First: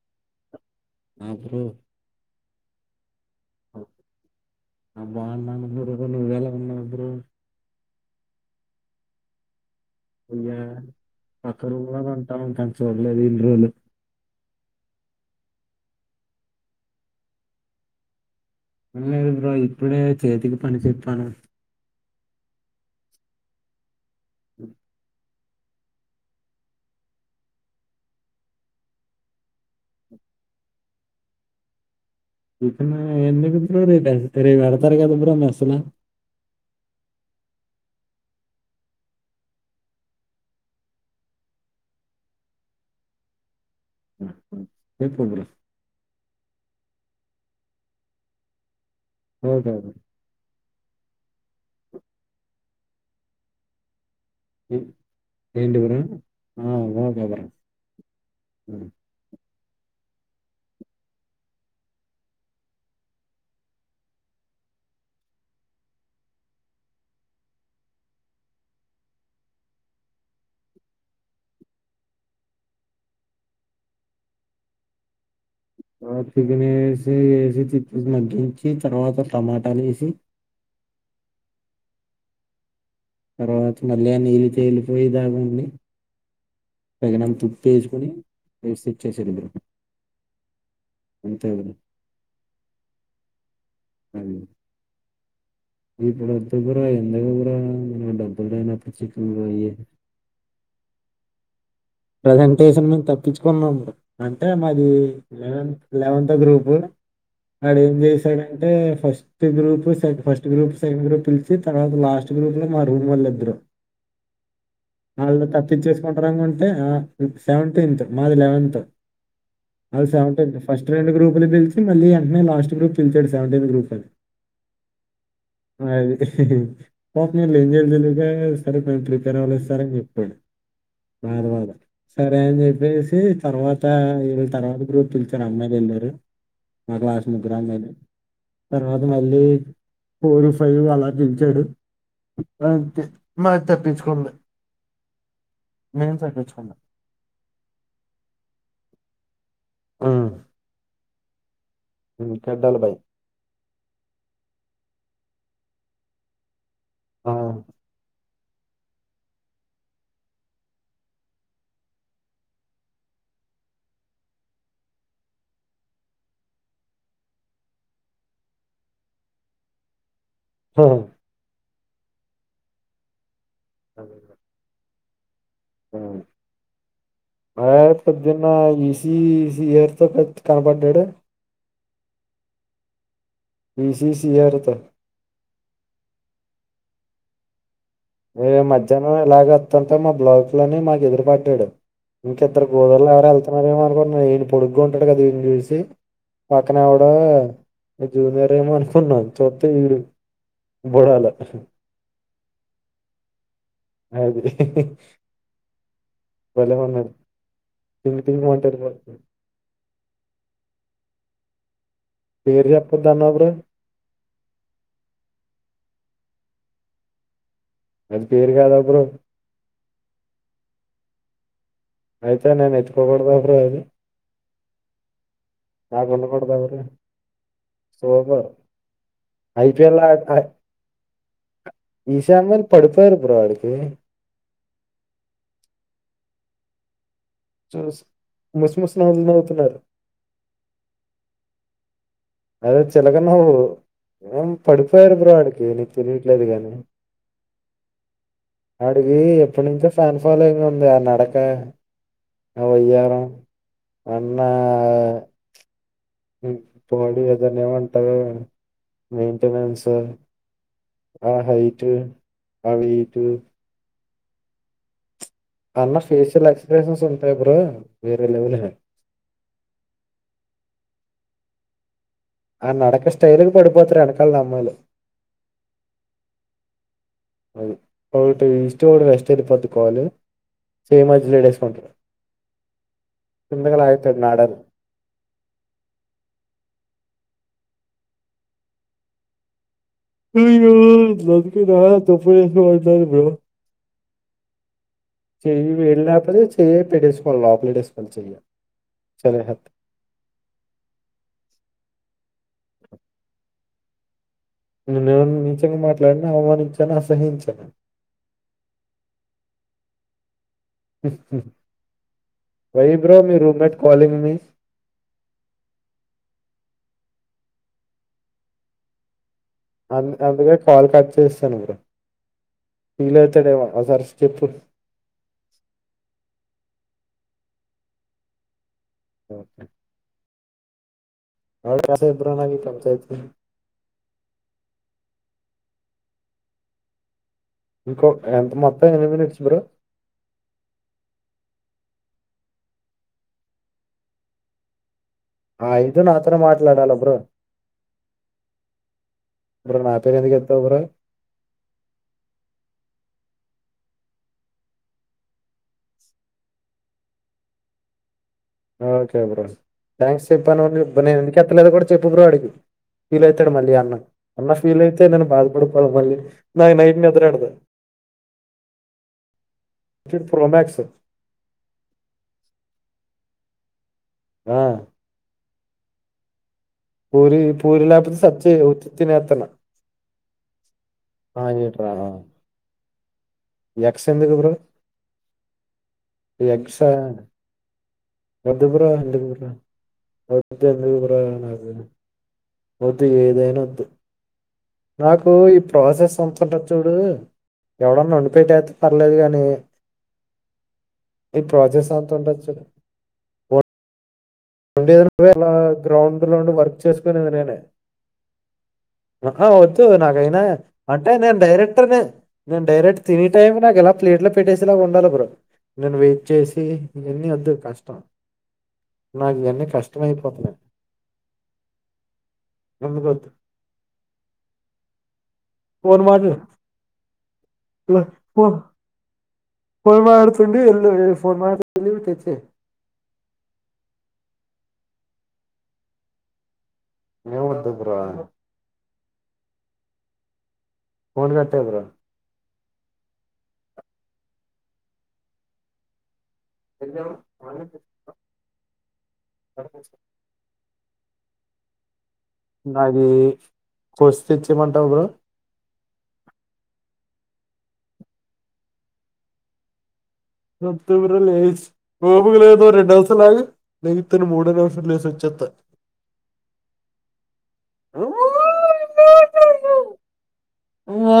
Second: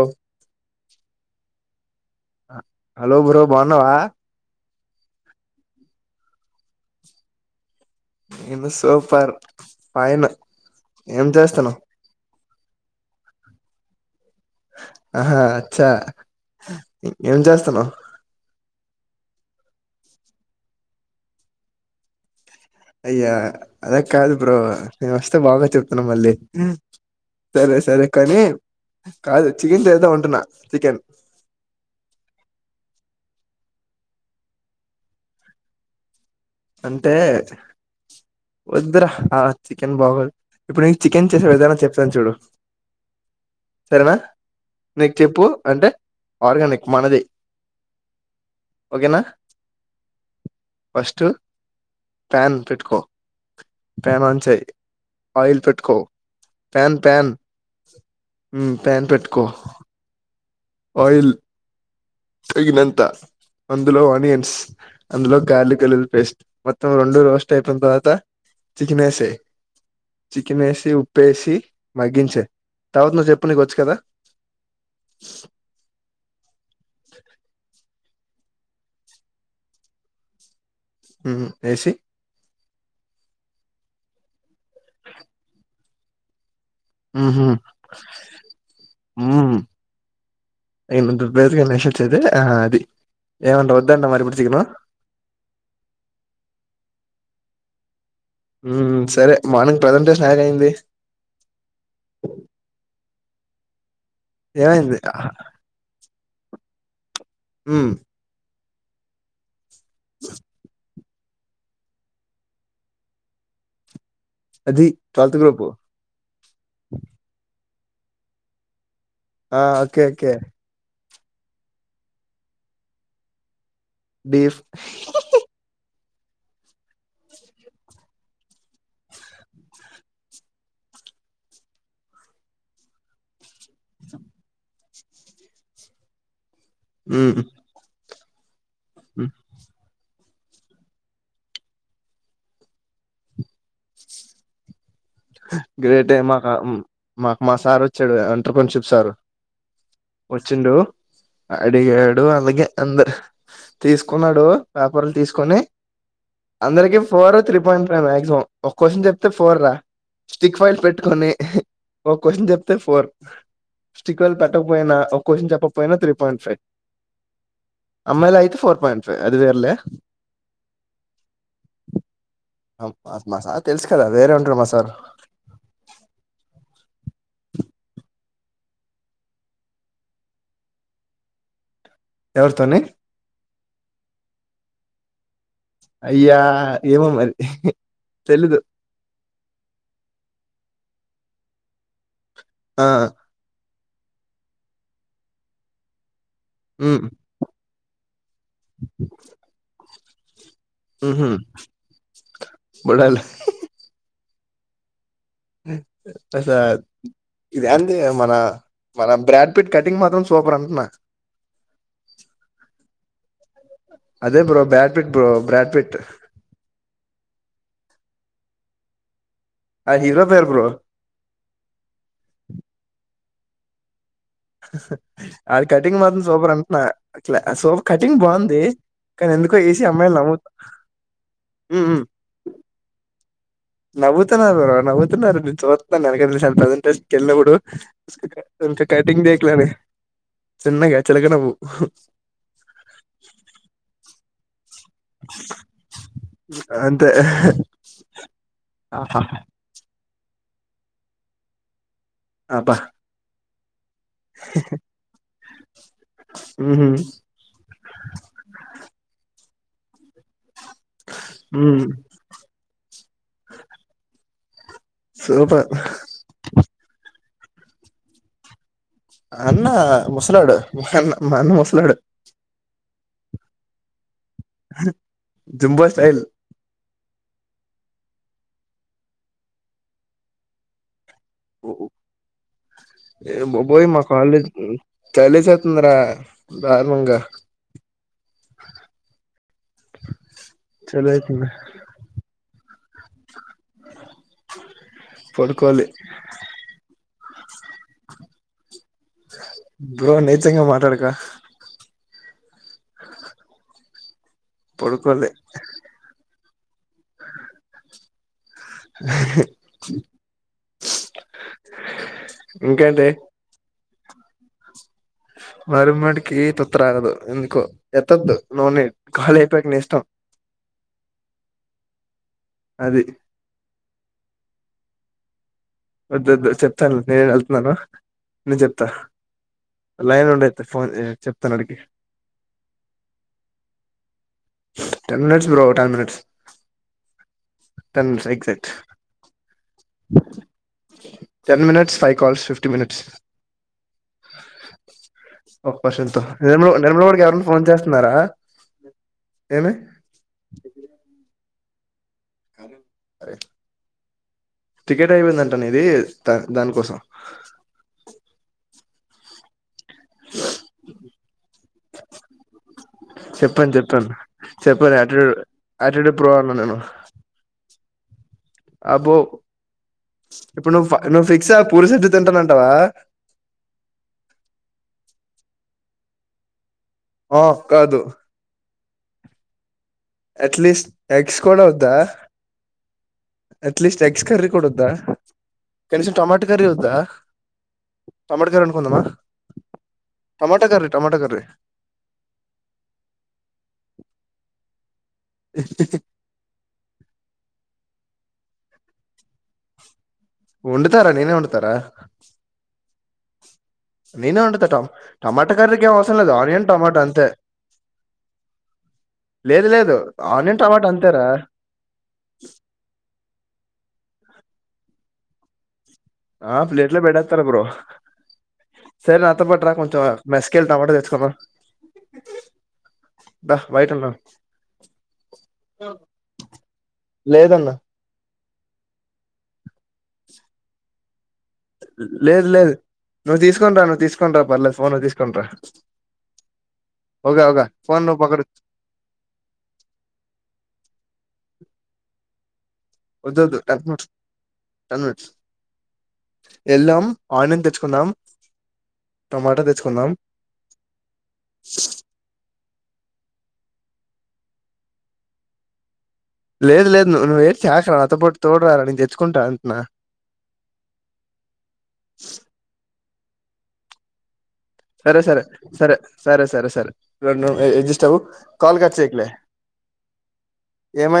ఓ ఆ bro hello bro బాన్నవా నువ్వు ఎలా ఉన్నావ్ బ్రో నేను సూపర్ ఫైన్ ఓయ్య ఏం పక్క చేస్తున్నావ్ రూమ్ లోనే ఉంటాం కానీ చూడలేదు ఇన్నీ రోజులు ఆహా అచ్చా ఏం చేస్తాన్నావ్ లేదు బ్రో ఇప్పుడే చేతికి పని చెప్పాను అయ్యా అద కాదు బ్రో మేము వస్తే బాగా చెప్తున్నాం మళ్ళీ సరే సరే కానీ కాదు చికెన్ చేద్దాం ఉంటున్నా చికెన్ ఇప్పు ఎందుకు రేపు రేపు అడతర కాదుపు మెసలే అంటే ఒద్దర చికెన్ బాగోలు ఇప్పుడు నీకు చికెన్ చేసే విధానం చెప్తాను చూడు సరేనా నీకు చెప్పు అంటే ఆర్గానిక్ మనది ఆహ ఫస్టు ఫ్యాన్ పెట్కో ప్యాన్ ఆన్ చేయ్ ఏ- ఆయిల్ ఏంటి పేట్ కో బ్రో ఆ, pan okay pan bro pan పెట్టుకో ఆయిల్ తగినంత అందులో ఆనియన్స్ అందులో గార్లిక్ అల్లులి పేస్ట్ మొత్తం రెండు రోస్ట్ అయిపోయిన తర్వాత చేకినేసి చికెన్ వేసి ఉప్పుేసి మగ్గించే తర్వాత నువ్వు చెప్పు నీకు వచ్చు కదా తవా చిగ వేసి వేసి తి మగ్గించి తర్వాత టమాటాలు వేసి ఏసి తర్వాత మళ్ళీ నీలి తేలిపోయి దాగుండి హ హ వేసి ఇచ్చేసాడు బ్రో అంతే ఇసుగా బ్రో నిించది ఆ అది ఏంట ఉదారణ మా పడుచకు ఇప్పుడుద్ద గురా ఎంతక కూడారా ఉంట ఉ సరే మార్నింగ్ ప్రజెంటే స్నాక్ అయింది ప్రసెంటేషన్ మేము తప్పించుకున్నాం అంటే మాది ఏమైంది లెవెన్ లెవెన్ గ్రూప్ వాడ ఉమ్ ఏం చేశాడంటే first group first group second group పిలిచి తర్వాత లాస్ట్ రూమ్ లో మా రూమ్ వాళ్ళ ఇద్దరు అది ట్వెల్త్ వాళ్ళు గ్రూప్ తప్పించేసుకుంటానుర సెవటిన్త్ మాది లెవన్త్ ఆ ఓకే మాది ఓకే సెవటిన్త్ ఫస్ట్ రెండు గ్రూ పిలిచి మళ్ళీ అంటనే దస్ట్ గ్రూప్ పిలిచడు సెవెటిన్ గ్రూప్ అని బీఫ్ పా మీ ఏం జల్ జలుగా సరే ప్రిపేర్ అవ్వలే ఇస్తార అని చెప్పండు [inaudible] బధవాద సరే అని చెప్పేసి తర్వాత వీళ తర్వాత గ్రూప్ పిలిచారు అమ్మాయిలు వెళ్ళరు మా క్లాస్ ఉమ్ ముగ్గురు అమ్మాయిలు తర్వాత మళ్ళీ ఫోర్ ఫైవ్ అలా పిలిచాడు మ మాది తప్పించుకోండి గ్రేట్ే మాకు మాకు మా సార్ వచ్చాడు ఎంటర్పన్షిప్ సార్ హ్మ్. వచ్చిండు అడిగాడు హ్మ్. అలాగే గడ్డాల భయం. అందరు తీసుకున్నాడు పేపర్లు తీసుకు కుని అందరికి ఆ! Four three point five maximum ఒక క్వశ్చన్ చెప్తే ఫోర్ రా స్టిక్ ఫైల్ పెట్టుకొని ఒక క్వశ్చన్ చెప్తే ఫోర్ స్టికర్లు పెట్టకపోయినా ఒక క్వశ్చన్ చెప్పకపోయినా త్రీ పాయింట్ ఫైవ్ అమ్మాయి అయితే ఫోర్ పాయింట్ ఫైవ్ అది వేర్లే హ అత్ మా సార్ తెల్సు కదా వేరే ఉంట్రమ్ మా సార్ మ పొద్దున్న ఈసి సీయర్తో పె కనపడ్డాడు ఎవల్తోనే బిసిస అర్తో అయ్యా ఏమ మరి తెలీదు మ మధ్యాహ్నం ఇలాగ వస్తుంటో మా బ్లాక్ లోని మాకు ఎదురు పట్టాడు ఇంక ఇద్దరు ఆ గోదూరులు ఎవరు వెళ్తున్నారేమో అనుకుంటన్నా నేను పొడుగు ఉంటాడు కదా ఈని చూసి పక్కన ఉమ్ ఎవడ జూనియర్ ఏమో అనుకున్నాను చూస్తే వీడు [unintelligible] బడాల అ తస ఇది అ టింగ్ మన టింగ్ అంటాడు మన బ్రాడ్ పీట్ కటింగ్ మాత్రం సూపర్ అంటున్నా పేరు చెప్పొద్దు అన్నావు బ్రో అదే బ్రో బ్రాడ్పిిట్ బ్రో బ్రాడ్పిిట్ అది పేరు కాదా బ్ర ఆ హీరో పేరు బ్రో అయితే నేను [unintelligible] అది కటింగ్ నాకు మాత్రం సూపర్ ఉండకూడదా బ్రో అంటున్నాలా సూపర్ కటింగ్ సూపర్ బాగుంది కానీ ఎందుకో ఏసీ అమ్మాయిలు నమ్మువుతా ఈ సారి మరి పడిపోయింది నవవుతున్నారు బ్రో నవవుతున్నారును నేను చూస్తున్నారు కెల్ బడు చూసి ముసి ముసి కటింగ్ నవ్వులు దలేనే నవ్వుతున్నారు చిన్నగా చిలక నవు అదే చిలక నవ్వు పడిపోయారు బ్రో ఆడికి నీకు తలియట్లేదు గాని అంతే ఆడికి ఆహా ఎప్పు నుంద ఫ్యాన్ ఫాలోయింగ్ ఉంది ఆ నడక అబ్బా వెయ్యారం అన్న ఉహు పోడీ ఏదన్న ఉంటారు మెయింటెనెన్స్ ఆహా ఉమ్ ఇటు అటు ఇటు సూపర్ అన్న ఫేషియల్ ఎక్స్ప్రెషన్స్ ఉంటాయి బ్రో వేరే లెవలే అన్న ముసలాడు మాన్న మా అన్న ముసలాడు ఆ నడక స్టైల్ పడుపోతాడు అక్క అమ్మాలు జుంబో స్టైల్ అ అ ఈస్ట్ వెస్ట్ వెళ్ళిపొండి కాల్ పెటీసికం ఏ బాబోయ్మా కాలజ్ చాలసతుందరా దారుణం గా అయ్యో దకి తప్పు చెయ్యి పడుకోవాలి వెళ్ళినప్పుడు చెయ పెట్టేసుకోవాలి లోపలేట్టేసుకోవాలి చెయ్యి చాలా హ్యాపీ. బ్రో నీచం గా మాట్లాడక న పడుకోలే నేను నిజంగా మాట్లాడిను అవమానించాను అసహించాను వై ఇంకంటే బ్రో మీ రూమ్మెట్ కాలంగ్ మీ మర మడ్కి తొత్ర అగదు ఎంతకు ఎత్తదు నోనె కాాల అ అందుకే కాల్ కట్ చేస్తాను మీ అది ఫెల్ అవుతాడు ఏమో వ చెప్తాను నేను వెళ్తున్నాను నను చెప్తా లైన్ ఉండ ఫోన్ చెప్తాను అడికి ఏంటి బ్రో ఈ panchayat ten minutes bro ten minutes ట ఇంకో ఎంత ఎజెక్ట్ మొత్తం ఎన్ని minutes bro ten minutes five calls fifty minutes ఆ ఒక ఐదు క్వశ్చన్ త నాతోనే నిర్మ మాట్లాడాలా నిర్మల ఓడికి ఎవరైన ఫోన్ చేస్తున్నారా ఏమి ఇప్పుడు నా పేరు ఎందుకు ఎత్తావ్ బ్రో కానీ అరే టికెట్ అయిపోయిందంట నీది ద దానికోసం ఓకే బ్రో థ్యాంక్స్ చెప్పాను నేను ఎందుకెత్తలేదు కూడా చెప్పు బ్రో అడికి ఫీల్ అవుతాడు మళ్ళీ చెప్పాను అన్న చెప్పాను అన్న ఫీల్ చెప్పాను అయితే నేను యాటిట్యూడ్ బాధపడిపోల యాటిట్యూడ్ మళ్ళీ ప్రో అన్నా నాకు నేను నైట్ నిద్ర ఎదరాదు అబ్బో ఇప్పుడు ఇప్పుడు ప్రోమాక్స్ నువ్వు నువ్వు ఫిక్స్ పూరి షద్ధి తింటానంటావా ఆ పూరి ఆ కాదు పూరిలపోతే సచ్చి ఉత్తిది తినేతన అట్లీస్ట్ ఎగ్స్ కూడా వద్దా అట్లీస్ట్ ఎగ్స్ ఎందుకు కర్రీ బ్రో కూడొద్ద కనీసం టొమాట కర్రీ ఎగ్స్ వద్ద వద్దు బ్రో ఎందుకు ఊరిక టమాటా కర్రీ టమాటా కర్రీ [unintelligible] వద్దు ఏదైనా వద్దు నాకు ఈ ప్రాసెస్ అంత ఉంటది చూడు ఎవడన్నా వండి పెట్టేస్తే పర్లేదు గాని వండుతారా నేనే ఈ వండుతారా ప్రోసెస్ అంతఉంటది చూడు నేనే వండుతా ట వండేది నువ్వే అలా టమాటా కర్రకి ఏం అవసరం గ్రౌండ్ లేదు లో ఉండి ఆనియన్ వర్క్ టమాటా అంతే ఆ హ లేదు వద్దు లేదు నాకైనా ఆనియన్ టమాటా అంటే అంతేరా నేను డైరెక్ట్ నేను డైరెక్ట్ తిన టైమ్ నాకలా ప్లేట్ లో పెట్టేసే లాగా ఉండాల బ్రో నేను వెయిట్ ఆ చేసి ప్లేట్ లో ఇవన్ని పెడేస్తారు వద్దు బ్రో కష్టం సరే నాకు నాతో ఇవన్నీ పాటు రా కొంచం కష్టం మెస్ అయిపోతున్నాయి కెళ్ళి టమాట తెచ్చుకుందాం ఎందుకు వద్దు బయటవున్నా ఫోన్ మాటలు లేదన్న పో ఫోన్ మాట్లాడుతుండు ఎళ్లు లేదు లేదు నువ్వు తీసుకోని రా నువ్వు తీసుకోని రా పర్లేదు ఫోన్ తీసుకొనిరా ఒకే ఏం ఓకే వద్దు బ్రో ఫోన్ పక్కడు ఫోన్ కట్టే బ్రో వద్దు వద్దు [unintelligible] ఎల్లం ఆనియన్ తెచ్చుకున్నాం టమాటా తెచ్చుకున్నాం నాకి కోస్ తెచ్చియమంటావా బ్రో లేదు లేదు నువ్వు [unintelligible] నాతోపాటు తోడు రారా నేను తెచ్చుకుంటా అంటున్నా రేపు తొందరగా లేసే ఓపిక లేదు [unintelligible] లెగిస్తాను మూడో నిమిషం లేసి సరే సరే వచ్చేత్తా సరే సరే సరే సర ఎడ్జస్ట్ అవు కాల్ కట్ చేయకులే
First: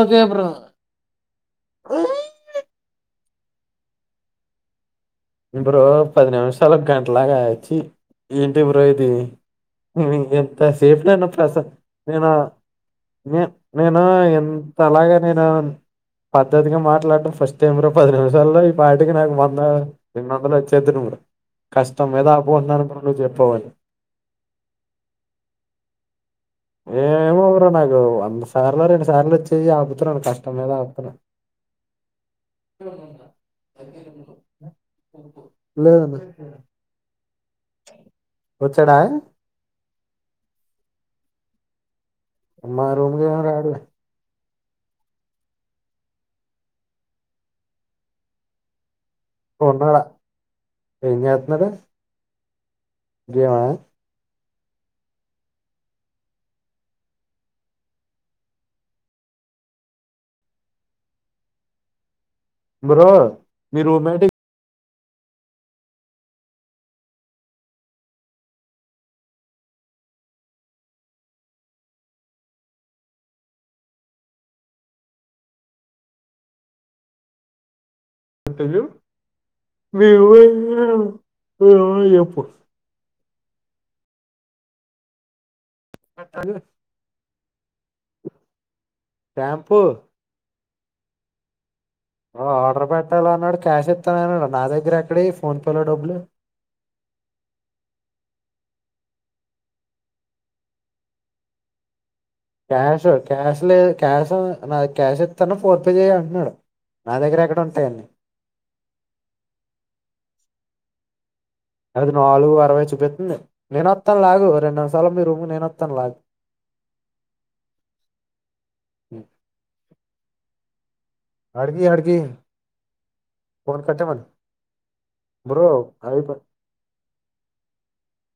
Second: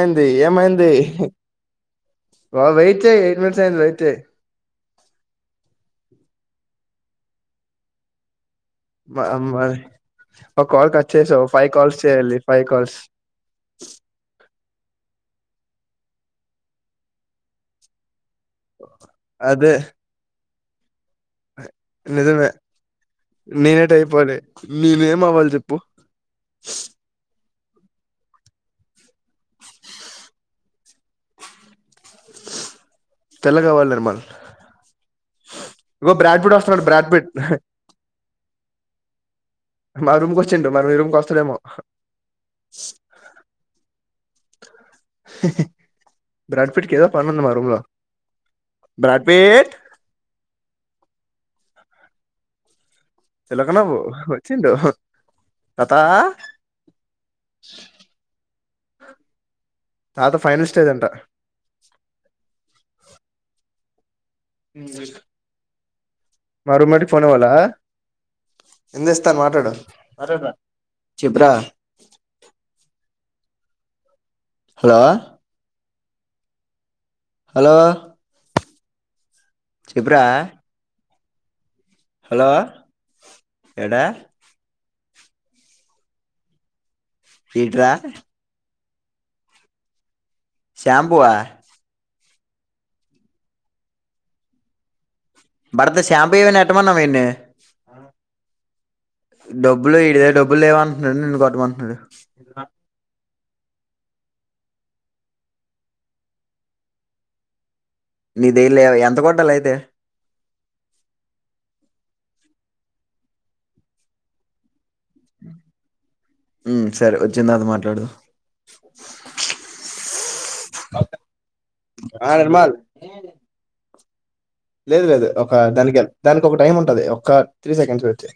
ఓకే బ్రో ఏమైంది వా వెయిట్ అంతే ఎయిట్ మినిట్స్ అయింది రైట్ బ్రో పది నిమిషాలు ఒక గంటలాగా ఛీ ఏంది బ్రో ఇది హు ఎంత ఒక కాల్ సేపు కట్ నన్ను చేసావు ప్రస ఫైవ్ కాల్స్ నేను చేయాలి ఫైవ్ కాల్స్ నే నేను ఎన్ అలాగే నేను పద్దతిగా మాట్లాడం ఫస్ట్ టై బ్రో పది నిముషాలు జోల్లో ఈ పాటికి నాకు వంద అదే ఎమి వందలు ఇచ్చేదురు అన్నమాట కష్టం మీద నిజమే ఆపుకుంటున్నాను ఇప్పుడు నువ్వు చెప్పవని నేనేట్ అయిపోలే నేనేం అవ్వాలి చెప్పు ఏమో ఇప్పటికి నాకు వంద సార్లో రెండు సార్లు వచ్చేయ్ ఆపుతున్నన్ కష్టమీద ఆపుతున్న తెల్లగా అవ్వాలి నిర్మల్ ఇగో లేదన్న బ్రాడ్ బీడ్ వస్తున్నాడు బ్రాడ్ బీడ్ వచ్చాడా మా రూమ్కి వచ్చిండు మరి మీ రూమ్కి వస్తడెమో మా రూంకి ఏమి రాడు బడ్ ఫీట్కి ఏదో పనుంది మా రూంలో [unintelligible] ఎం చేతునడు చిలక నవ్వు చింట కథ తాత ఫైనల్ స్టేజ్ అంట బ్రో మీ [unintelligible] మా రూమ్మేట్ కి ఫోన్ చేయమంటావ ఎంతేస్తాను మాట్లాడు చిబ్రా హలో హలో చెప్పురా వివ వివప్పుడు హలో ఎడా పట్టను ఏంట్రా చెప్పు షాంబుఆ ఓ ఆర్డర్ పెట్టాల అన్నాడు క్యాష్ ఇస్తాను అన్నాడు నా దగ్గర ఎక్కడ బడతే షాంపూమనాటమన్నామన్ని డబ్బులు ఇడిదైల డబ్బులు లేవంటున్నా నన్ను కొట్టమంటున్నాడు కసత్ క్యాష్ లే క్యాష్ నా క్యాష్ ఇస్తాను ఫోన్పే చేయి అంటున్నాడు నా దగ్గర ఎక్కడ ఉంటాయిన్నీ నీ దేలే ఎంత కొట్టాల అయితే అది నాలుగు అరవై చూపిస్తుంది నేను వస్తాను లాగు రెండు నిమిషాలు మీ రూమ్ నేను వస్తాను లాగు సరే వచ్చి తర్త మాట్లాడదు అడ్కి అడకి ఆ నిర్మల్ ఫన్ కట్ట మన లేదు లేదు ఒక దానికి దానికి ఒక టైం ఉంటది ఒక త్రీ సెకండ్స్ పెడితే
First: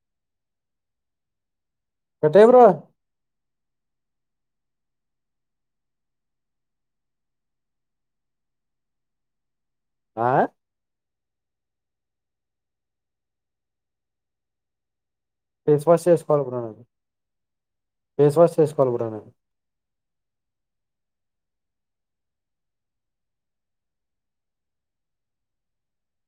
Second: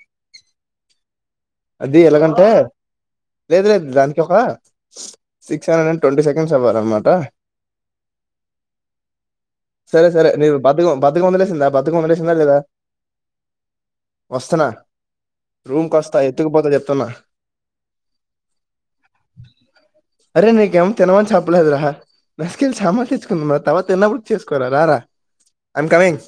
అది కట్టే ఎలాగంటే బ్రో లేదు లేదు దానికి ఒక six hundred and twenty seconds అవ్వారు అన్నమాట సరే సరే నవ బతుకు బద్దకం వదిలేసిందా బద్దకం వలేసిందా లేదా వస్తనా ఫేస్ వాష్ చేసుకోవాలి కూడానడి ఫేస్ వాష్ చేసుకోవాలి కూడానది అరే నీకు [unintelligible] చెలేదు రా నకెళ్ళి సమతిచుకుంద మ తవాత ఎన్న బర్ చేసుకోరా రాారా ఐమ్ కమింగ్